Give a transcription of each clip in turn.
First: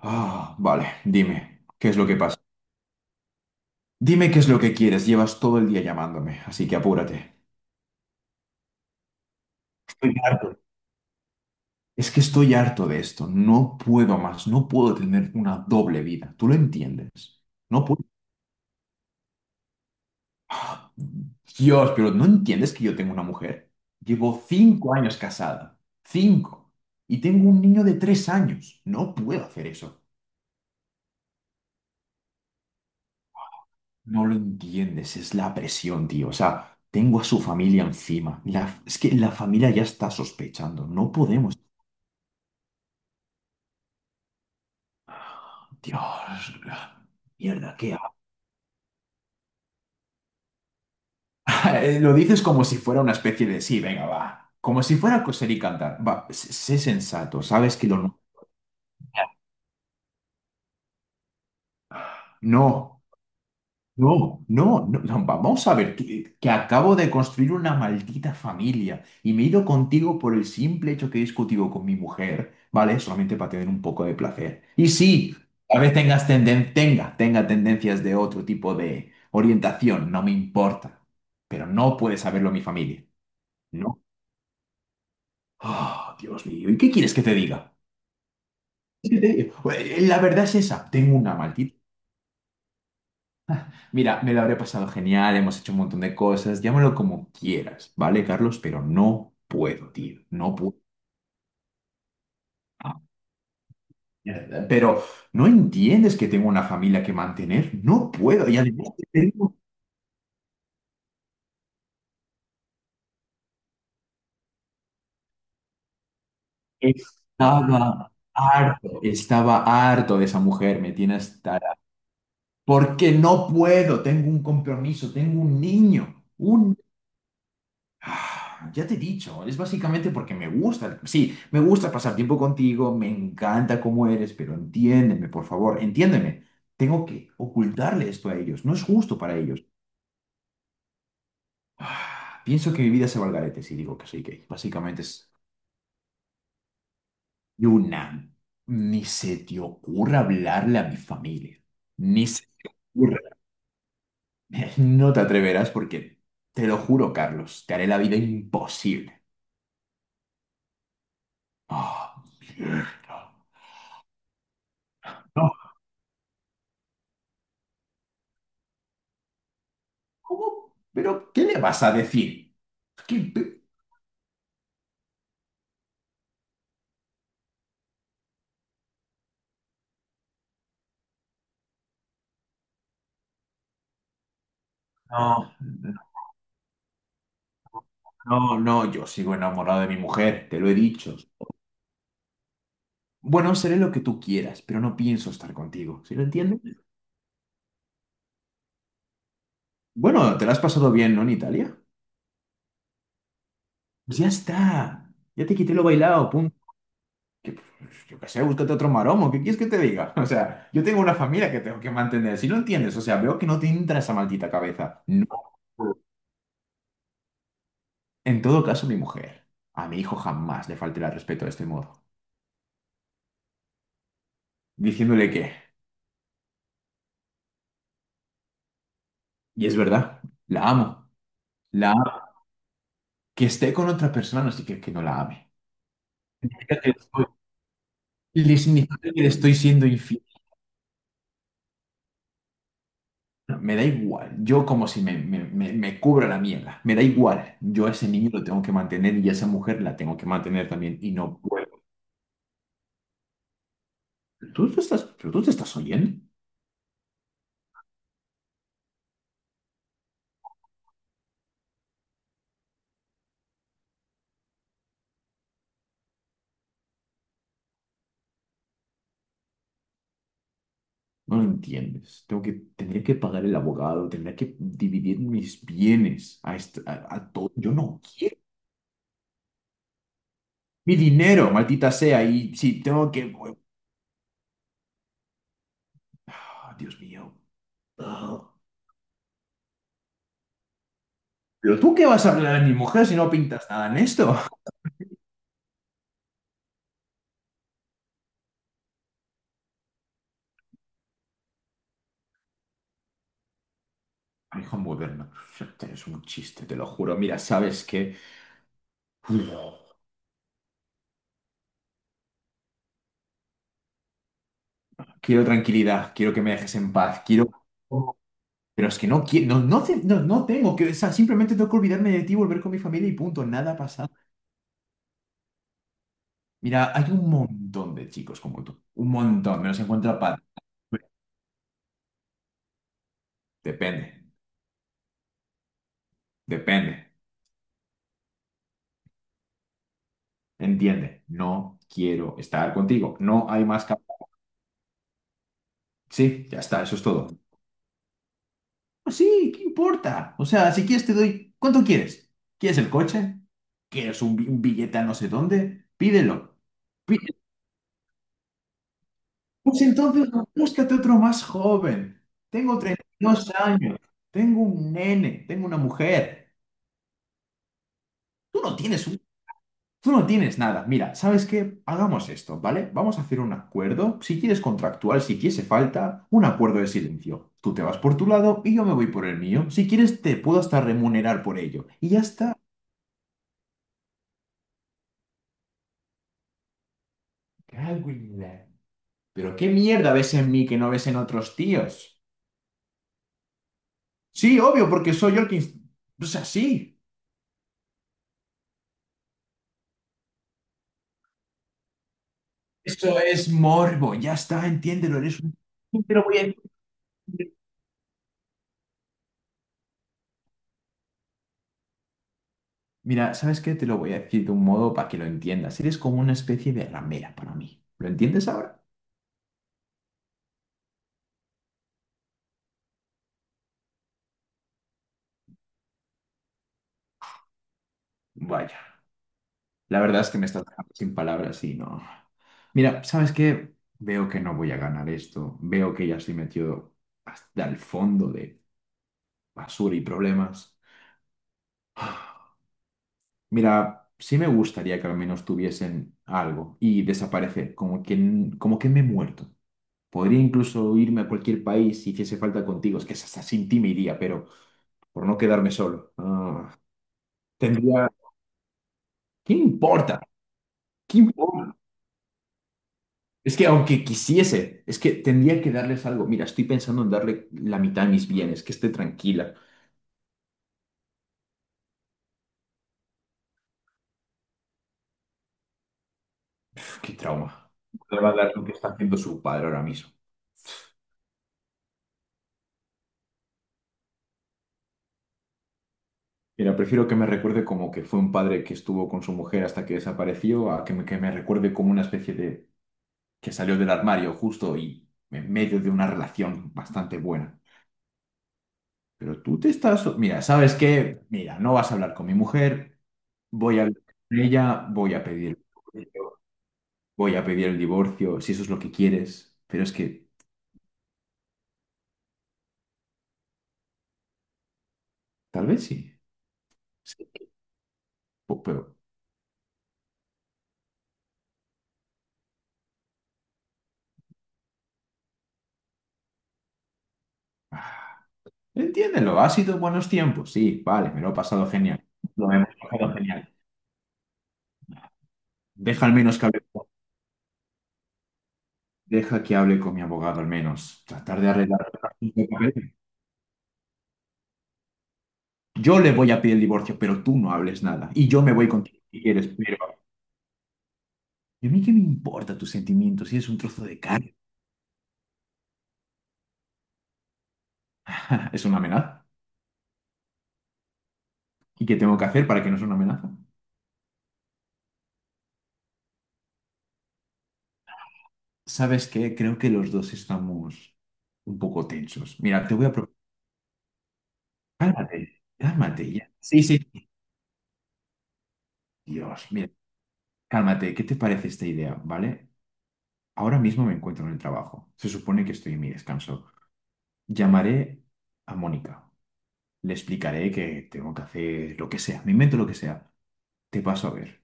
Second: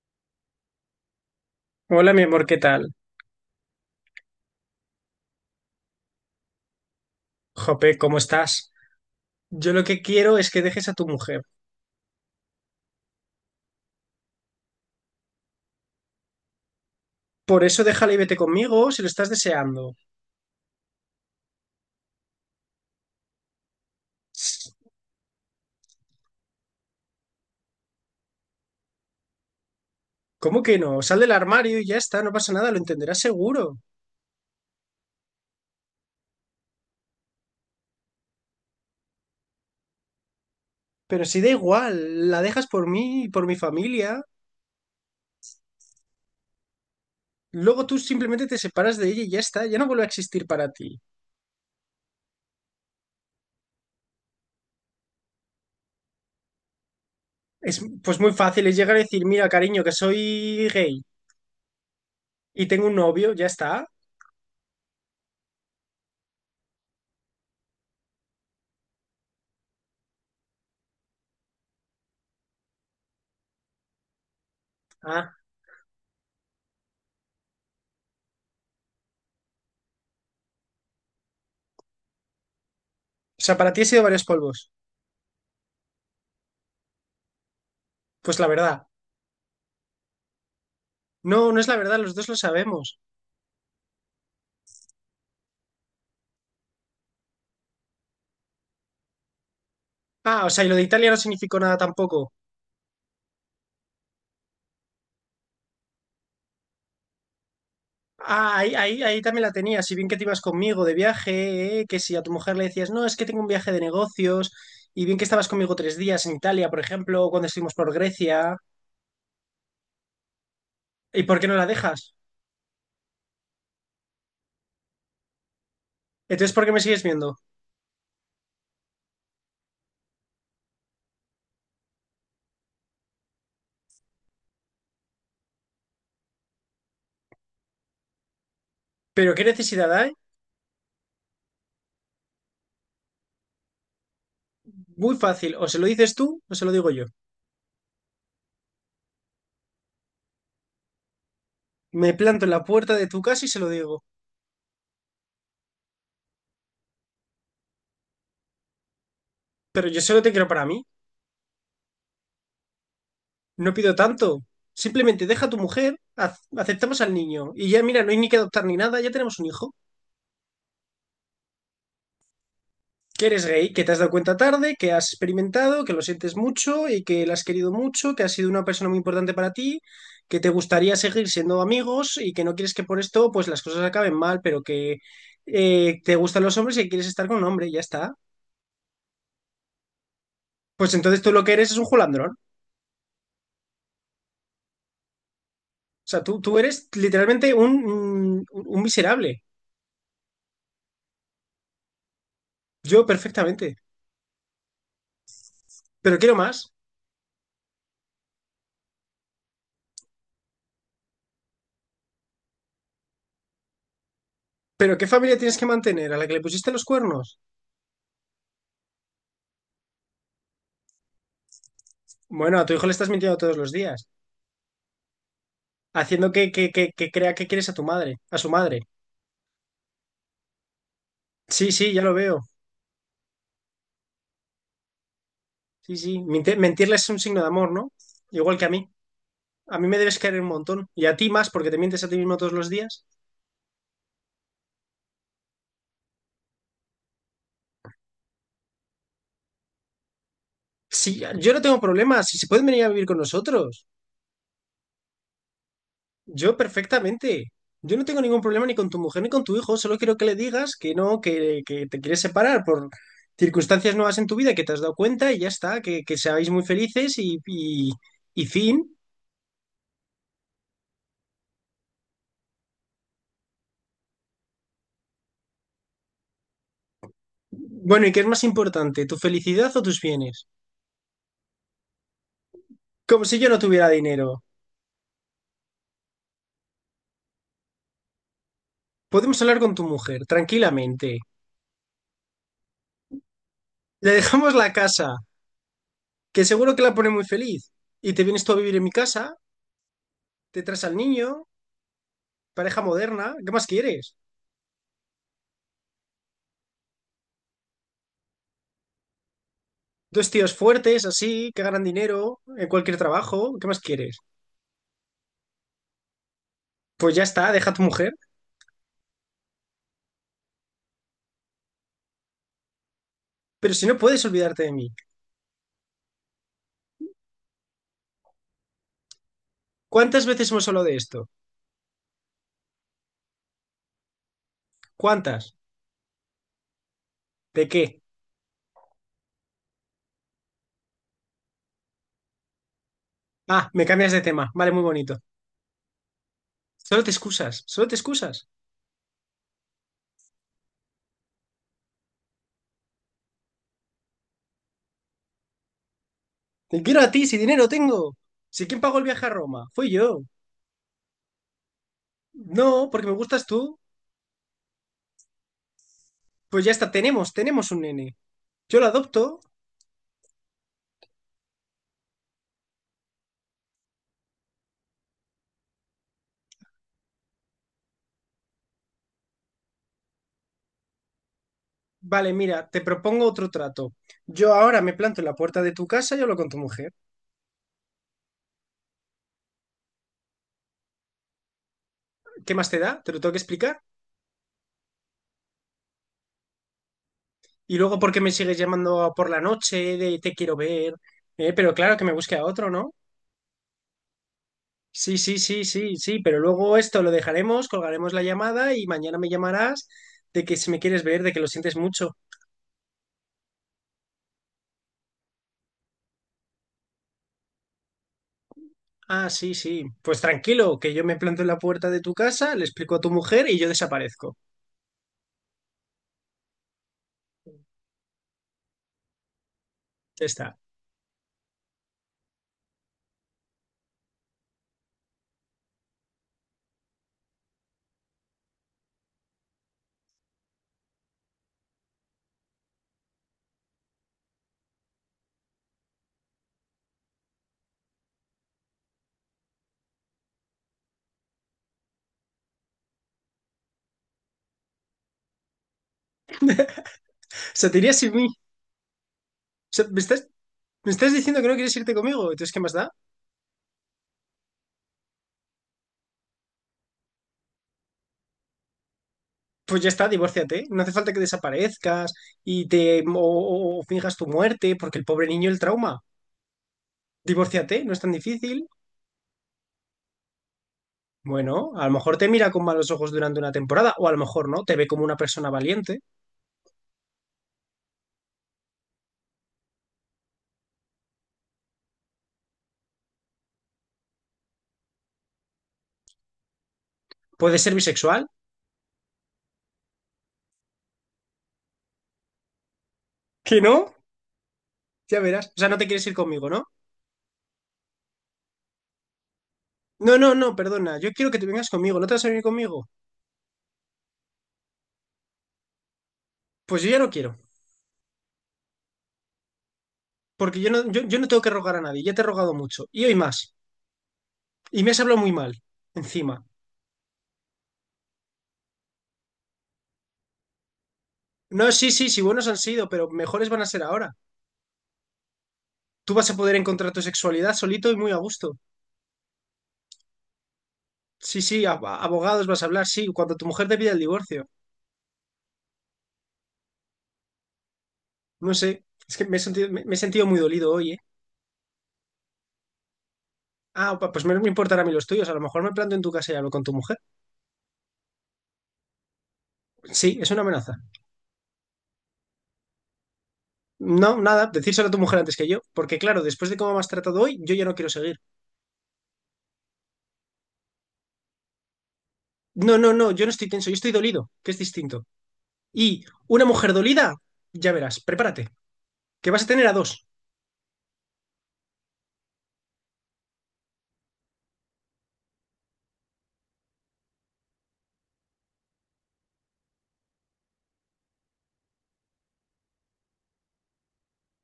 Ah, vale, dime, ¿qué es lo Hola, que mi pasa? amor, ¿qué tal? Dime qué es lo que quieres, llevas todo el día llamándome, así que apúrate. Jope, ¿cómo estás? Yo lo que Estoy quiero es harto. que dejes a tu mujer. Es que estoy harto de esto, no puedo más, no puedo tener una doble vida, ¿tú lo entiendes? Por eso No puedo. déjala y vete conmigo si lo estás deseando. Ah, Dios, pero ¿no entiendes que yo tengo una mujer? Llevo Ss, 5 años casada, 5, y tengo un niño de 3 años, no puedo hacer eso. ¿cómo que no? Sal del armario y ya está, no pasa nada, lo entenderás seguro. No lo entiendes, es la presión, tío. O sea, tengo a su familia encima. Es que la familia ya está sospechando. No Pero si da podemos. igual, la dejas por mí y por mi familia. Dios, mierda, Luego ¿qué tú hago? simplemente te separas de ella y ya está, ya no vuelve a existir para ti. Lo dices como si fuera una especie de sí, venga, va. Como si fuera coser y cantar. Va, sé sensato, sabes Es que lo pues no. muy fácil, es llegar a decir, mira, cariño, que soy gay y tengo un No. novio, ya está. No, no, no, no, vamos a ver, que acabo de construir una maldita familia y me he ido contigo por el simple hecho que he discutido con mi mujer, ¿vale? Solamente para tener un poco de placer. Y Ah, sí, a vez tenga tendencias de otro tipo de orientación, no me importa, pero no puede saberlo mi familia, o sea, para ti he ¿no? sido varios polvos. Ah, Dios mío, ¿y qué quieres que te diga? Pues la verdad. ¿Qué te digo? La verdad es esa, tengo una No, no es la maldita. verdad, los dos lo sabemos. Mira, me lo habré pasado genial, hemos hecho un montón de cosas, llámalo como quieras, ¿vale, Carlos? Pero no puedo, tío, Ah, o no sea, y lo puedo. de Italia no significó nada tampoco. Ah, mierda. Pero no entiendes que tengo una familia que mantener, no puedo. Y Ah, ahí, además ahí, ahí te también la digo, tenía. Si bien que te ibas conmigo de viaje, que si a tu mujer le decías, no, es que tengo un viaje de negocios, y bien que estabas conmigo tres días en Italia, por ejemplo, o cuando estuvimos por estaba Grecia. harto, estaba harto de esa mujer, me tiene ¿Y por qué no hasta... la dejas? Porque no puedo, tengo un compromiso, tengo un niño, Entonces, ¿por qué un. me sigues viendo? Ah, ya te he dicho, es básicamente porque me gusta, sí, me gusta pasar tiempo contigo, me encanta cómo eres, pero entiéndeme, por favor, entiéndeme. Tengo que ocultarle esto a ellos, no es justo Pero para ¿qué ellos. necesidad hay? Ah, pienso que mi vida se va al garete si digo que soy gay. Básicamente Muy es fácil, o se lo dices tú o se lo digo yo. una. Ni se te ocurra hablarle a mi familia, Me ni planto se en la te puerta de ocurra. tu casa y se lo digo. No te atreverás, porque, te lo juro, Carlos, te haré la vida imposible. Pero yo solo te quiero para mí, Ah, mierda. no pido tanto. Simplemente deja a No, tu mujer, aceptamos al niño, y ya mira, no hay ni que adoptar ni nada, ya tenemos un hijo. ¿cómo? ¿Pero qué le vas a decir? ¿Qué? Que eres gay, que te has dado cuenta tarde, que has experimentado, que lo sientes mucho y que la has querido mucho, que has sido una persona muy importante para ti, que te gustaría seguir siendo amigos y que no quieres que por esto pues las cosas acaben mal, pero que No, te gustan los hombres y que quieres estar con un hombre, y ya está. no, no, yo sigo enamorado de mi mujer, te lo he Pues dicho. entonces tú lo que eres es un julandrón. O Bueno, seré lo que tú quieras, pero no pienso estar contigo, ¿sí sea, lo tú entiendes? eres literalmente un, un miserable. Bueno, te lo has pasado bien, ¿no, en Italia? Yo perfectamente. Pues ya está, ya te quité lo Pero bailado, quiero punto. más. Que, pues, yo qué sé, búscate otro maromo, ¿qué quieres que te diga? O sea, yo tengo una familia que tengo que mantener, si lo entiendes, o sea, veo que no te entra esa maldita ¿Pero cabeza. qué No. familia tienes que mantener? ¿A la que le pusiste los cuernos? En todo caso, mi mujer, a mi hijo jamás le faltará el respeto de este modo, Bueno, a tu hijo le estás mintiendo todos los días, diciéndole que... haciendo que crea que quieres a tu madre, a su madre. Y es verdad, la amo. Sí, La sí, ya lo amo. veo. Que esté con otra persona no significa que no la ame. Sí, sí. Significa que Mentirle es un estoy- signo de amor, ¿no? Le Igual que a mí. significa que le estoy A siendo mí me debes infiel. querer un montón. Y a ti más, porque te mientes a ti mismo todos los días. No, me da igual. Yo como si me cubra la mierda. Me da igual. Yo a ese niño lo tengo que mantener y a esa mujer la tengo que mantener también. Y Sí, no yo no tengo puedo. problemas. Si se pueden venir a vivir con nosotros. ¿Pero tú te estás oyendo? Yo perfectamente. Yo no tengo ningún problema ni con tu mujer ni con tu hijo. Solo quiero que le digas que no, que te quieres separar por circunstancias nuevas en tu vida que te has dado cuenta y ya está. Que seáis muy felices y fin. No lo entiendes. Tendría que pagar el abogado, tendría que dividir mis bienes a todo. Yo no Bueno, ¿y qué es quiero más importante, tu felicidad o tus bienes? mi dinero, maldita sea. Y si tengo Como que... si yo no tuviera dinero. Ah, Dios mío. Ah, Podemos hablar con tu mujer, tranquilamente. pero tú qué vas a hablar de mi mujer si no pintas nada en Le esto. dejamos la casa, que seguro que la pone muy feliz. Y te vienes tú a vivir en mi casa, te traes al niño, pareja moderna, ¿qué más quieres? Hijo moderno, es un chiste, te lo juro. Mira, ¿sabes qué? Uf, Dos tíos fuertes, así, que ganan dinero en cualquier trabajo, ¿qué más quieres? quiero tranquilidad, quiero que me dejes en Pues ya paz, quiero... está, deja a tu mujer. Pero es que no quiero, no, no, no, no tengo que, o sea, simplemente tengo que olvidarme de ti, volver con mi familia y punto, nada Pero ha si no pasado. puedes olvidarte de mí. Mira, hay un montón de chicos como tú, un montón, me los encuentro ¿Cuántas aparte. veces hemos hablado de esto? Depende, ¿Cuántas? depende, ¿De qué? entiende, no quiero estar contigo, no hay Ah, más... me cambias de tema. Vale, muy bonito. Sí, ya está, eso Solo es te todo. excusas, solo te excusas. Pues sí, ¿qué importa? O sea, si quieres te doy... ¿Cuánto quieres? ¿Quieres el coche? ¿Quieres un billete a no sé dónde? Pídelo. Te quiero a Pi- ti, si dinero tengo. Si quién pagó el viaje a Roma, Pues fui yo. entonces búscate otro más joven. Tengo No, treinta porque me y gustas dos tú. años. Tengo un nene. Tengo una mujer. Pues ya está, tenemos un nene. Tú no Yo lo tienes un- adopto. Tú no tienes nada. Mira, ¿sabes qué? Hagamos esto, ¿vale? Vamos a hacer un acuerdo. Si quieres contractual, si quieres falta, un acuerdo de silencio. Tú te vas por tu lado y yo me voy por el mío. Si quieres, te puedo hasta remunerar por ello. Y ya Vale, está. mira, te propongo otro trato. Yo ahora me planto en la puerta de tu casa y hablo con tu mujer. Cago en pero qué mierda ves en mí que no ves en otros tíos. ¿Qué más te da? Te lo tengo que explicar. Sí, obvio, porque soy yo el que... O sea, sí. Y luego, ¿por qué me sigues llamando por la noche de te quiero ver? Pero claro que me busque a otro, ¿no? Eso es morbo, ya está, Sí, entiéndelo, sí, eres un... sí, sí, Te sí, lo pero voy a luego esto lo decir. dejaremos, colgaremos la llamada y mañana me llamarás de que si me quieres ver, de que lo sientes mucho. Mira, ¿sabes qué? Te lo voy a decir de un modo para que lo entiendas. Eres como una especie de ramera para mí. ¿Lo entiendes ahora? Ah, sí, sí. Pues tranquilo, que yo me planto en la puerta de tu casa, le explico a tu mujer y yo desaparezco. Vaya, la verdad Ya es que me está. estás dejando sin palabras y no. Mira, ¿sabes qué? Veo que no voy a ganar esto. Veo que ya estoy metido hasta el fondo de basura y problemas. Mira, sí me gustaría que al menos tuviesen algo y desaparecer, como que me he muerto. Podría incluso irme a cualquier país si hiciese falta contigo, es que hasta sin ti me iría, pero por no quedarme solo. Ah, O sea, te irías tendría... sin mí. O ¿Qué sea, importa? Me estás ¿Qué diciendo que no importa? quieres irte conmigo? Entonces, ¿qué más da? Es que aunque quisiese, es que tendría que darles algo. Mira, estoy pensando en darle la mitad de mis bienes, que esté tranquila. Pues ya está, divórciate. No hace falta que desaparezcas y te o finjas tu muerte, porque el pobre niño el trauma. Uf, qué trauma. Divórciate, no es tan No le va a dar lo difícil. que está haciendo su padre ahora mismo. Bueno, a lo mejor te mira con malos ojos durante una temporada, o a lo mejor no, te ve como una persona valiente. Mira, prefiero que me recuerde como que fue un padre que estuvo con su mujer hasta que desapareció, a que me recuerde como una especie de que salió del armario justo y en medio de una relación bastante Puede buena. ser bisexual. Pero tú te estás... Mira, ¿sabes qué? Mira, no vas a hablar con mi mujer, ¿Que voy a no? hablar con ella, Ya verás. O el sea, no te quieres ir divorcio, conmigo, ¿no? voy a pedir el divorcio, si eso es lo que quieres. Pero es No, que no, no, perdona. Yo quiero que te vengas conmigo. ¿No te vas a venir conmigo? tal vez sí. Pues yo ya no Sí, quiero. Pero... Porque yo no tengo que rogar a nadie. Ya te he rogado mucho. Y hoy más. Y me has hablado muy mal. Encima. Ah, entiéndelo, ha sido buenos tiempos, sí, vale, me lo he pasado No, sí, genial. sí, sí, buenos Lo han hemos sido, pero pasado mejores genial. van a ser ahora. Deja Tú al vas a menos que poder hable, encontrar tu sexualidad solito y muy a gusto. deja que hable con mi abogado al menos. Sí, Tratar de sí, arreglar los asuntos abogados de vas a hablar, papel. sí, cuando tu mujer te pida el divorcio. Yo le voy a pedir el divorcio, pero tú no hables nada. Y yo me No voy sé. contigo Es si que me he quieres, sentido, pero... me he sentido muy dolido hoy, ¿eh? ¿Y a mí qué me importa tus sentimientos si es un trozo Ah, de pues carne? Me importará a mí los tuyos. A lo mejor me planto en tu casa y hablo con tu mujer. ¿Es una amenaza? Sí, es una amenaza. ¿Y qué tengo que hacer para que no sea una amenaza? No, nada, decírselo a tu mujer antes que yo, porque claro, después de cómo me has tratado hoy, yo ya no quiero seguir. ¿Sabes qué? Creo que los dos estamos un poco tensos. Mira, te No, voy no, a no, proponer... yo no estoy tenso, yo estoy dolido, que es distinto. Cálmate, Y cálmate ya. una Sí, mujer sí. dolida, ya verás, prepárate, que vas a Dios, tener mira, a dos. cálmate. ¿Qué te parece esta idea, vale? Ahora mismo me encuentro en el trabajo. Se supone que estoy en mi descanso. Llamaré a Mónica. Le explicaré que tengo que hacer lo que sea. Me invento lo que sea. Te paso a ver.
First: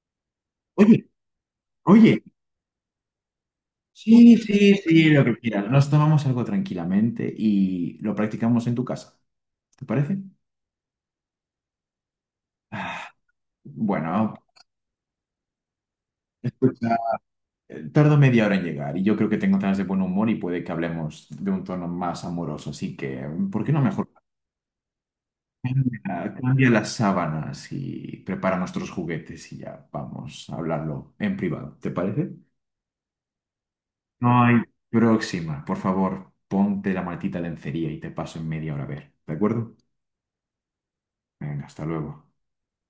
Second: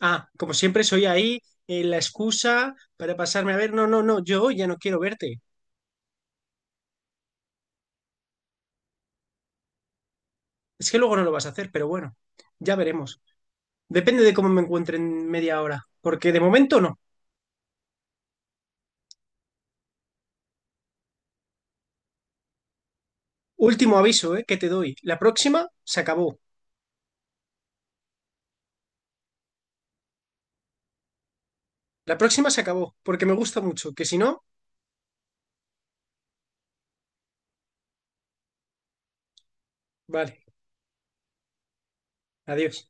Ah, como siempre soy Oye, ahí, la oye. excusa para pasarme a ver, no, no, no, Sí, yo hoy ya sí, no quiero sí, lo que verte. quieras. Nos tomamos algo tranquilamente y lo practicamos en tu casa. ¿Te parece? Es que luego no lo vas a hacer, pero bueno, ya Ah, veremos. Depende de bueno, cómo me encuentre en media hora, porque de momento escucha, no. Tardo media hora en llegar y yo creo que tengo ganas de buen humor y puede que hablemos de un tono más amoroso. Así que, ¿por qué no Último mejor? aviso, que te doy. La próxima se Cambia, acabó. cambia las sábanas y prepara nuestros juguetes y ya vamos a hablarlo en privado. ¿Te La parece? próxima se acabó, porque me gusta mucho, que si no, No hay próxima. Por favor, ponte la maldita lencería y te paso en media hora a ver. ¿De acuerdo? vale, Venga, hasta luego. adiós.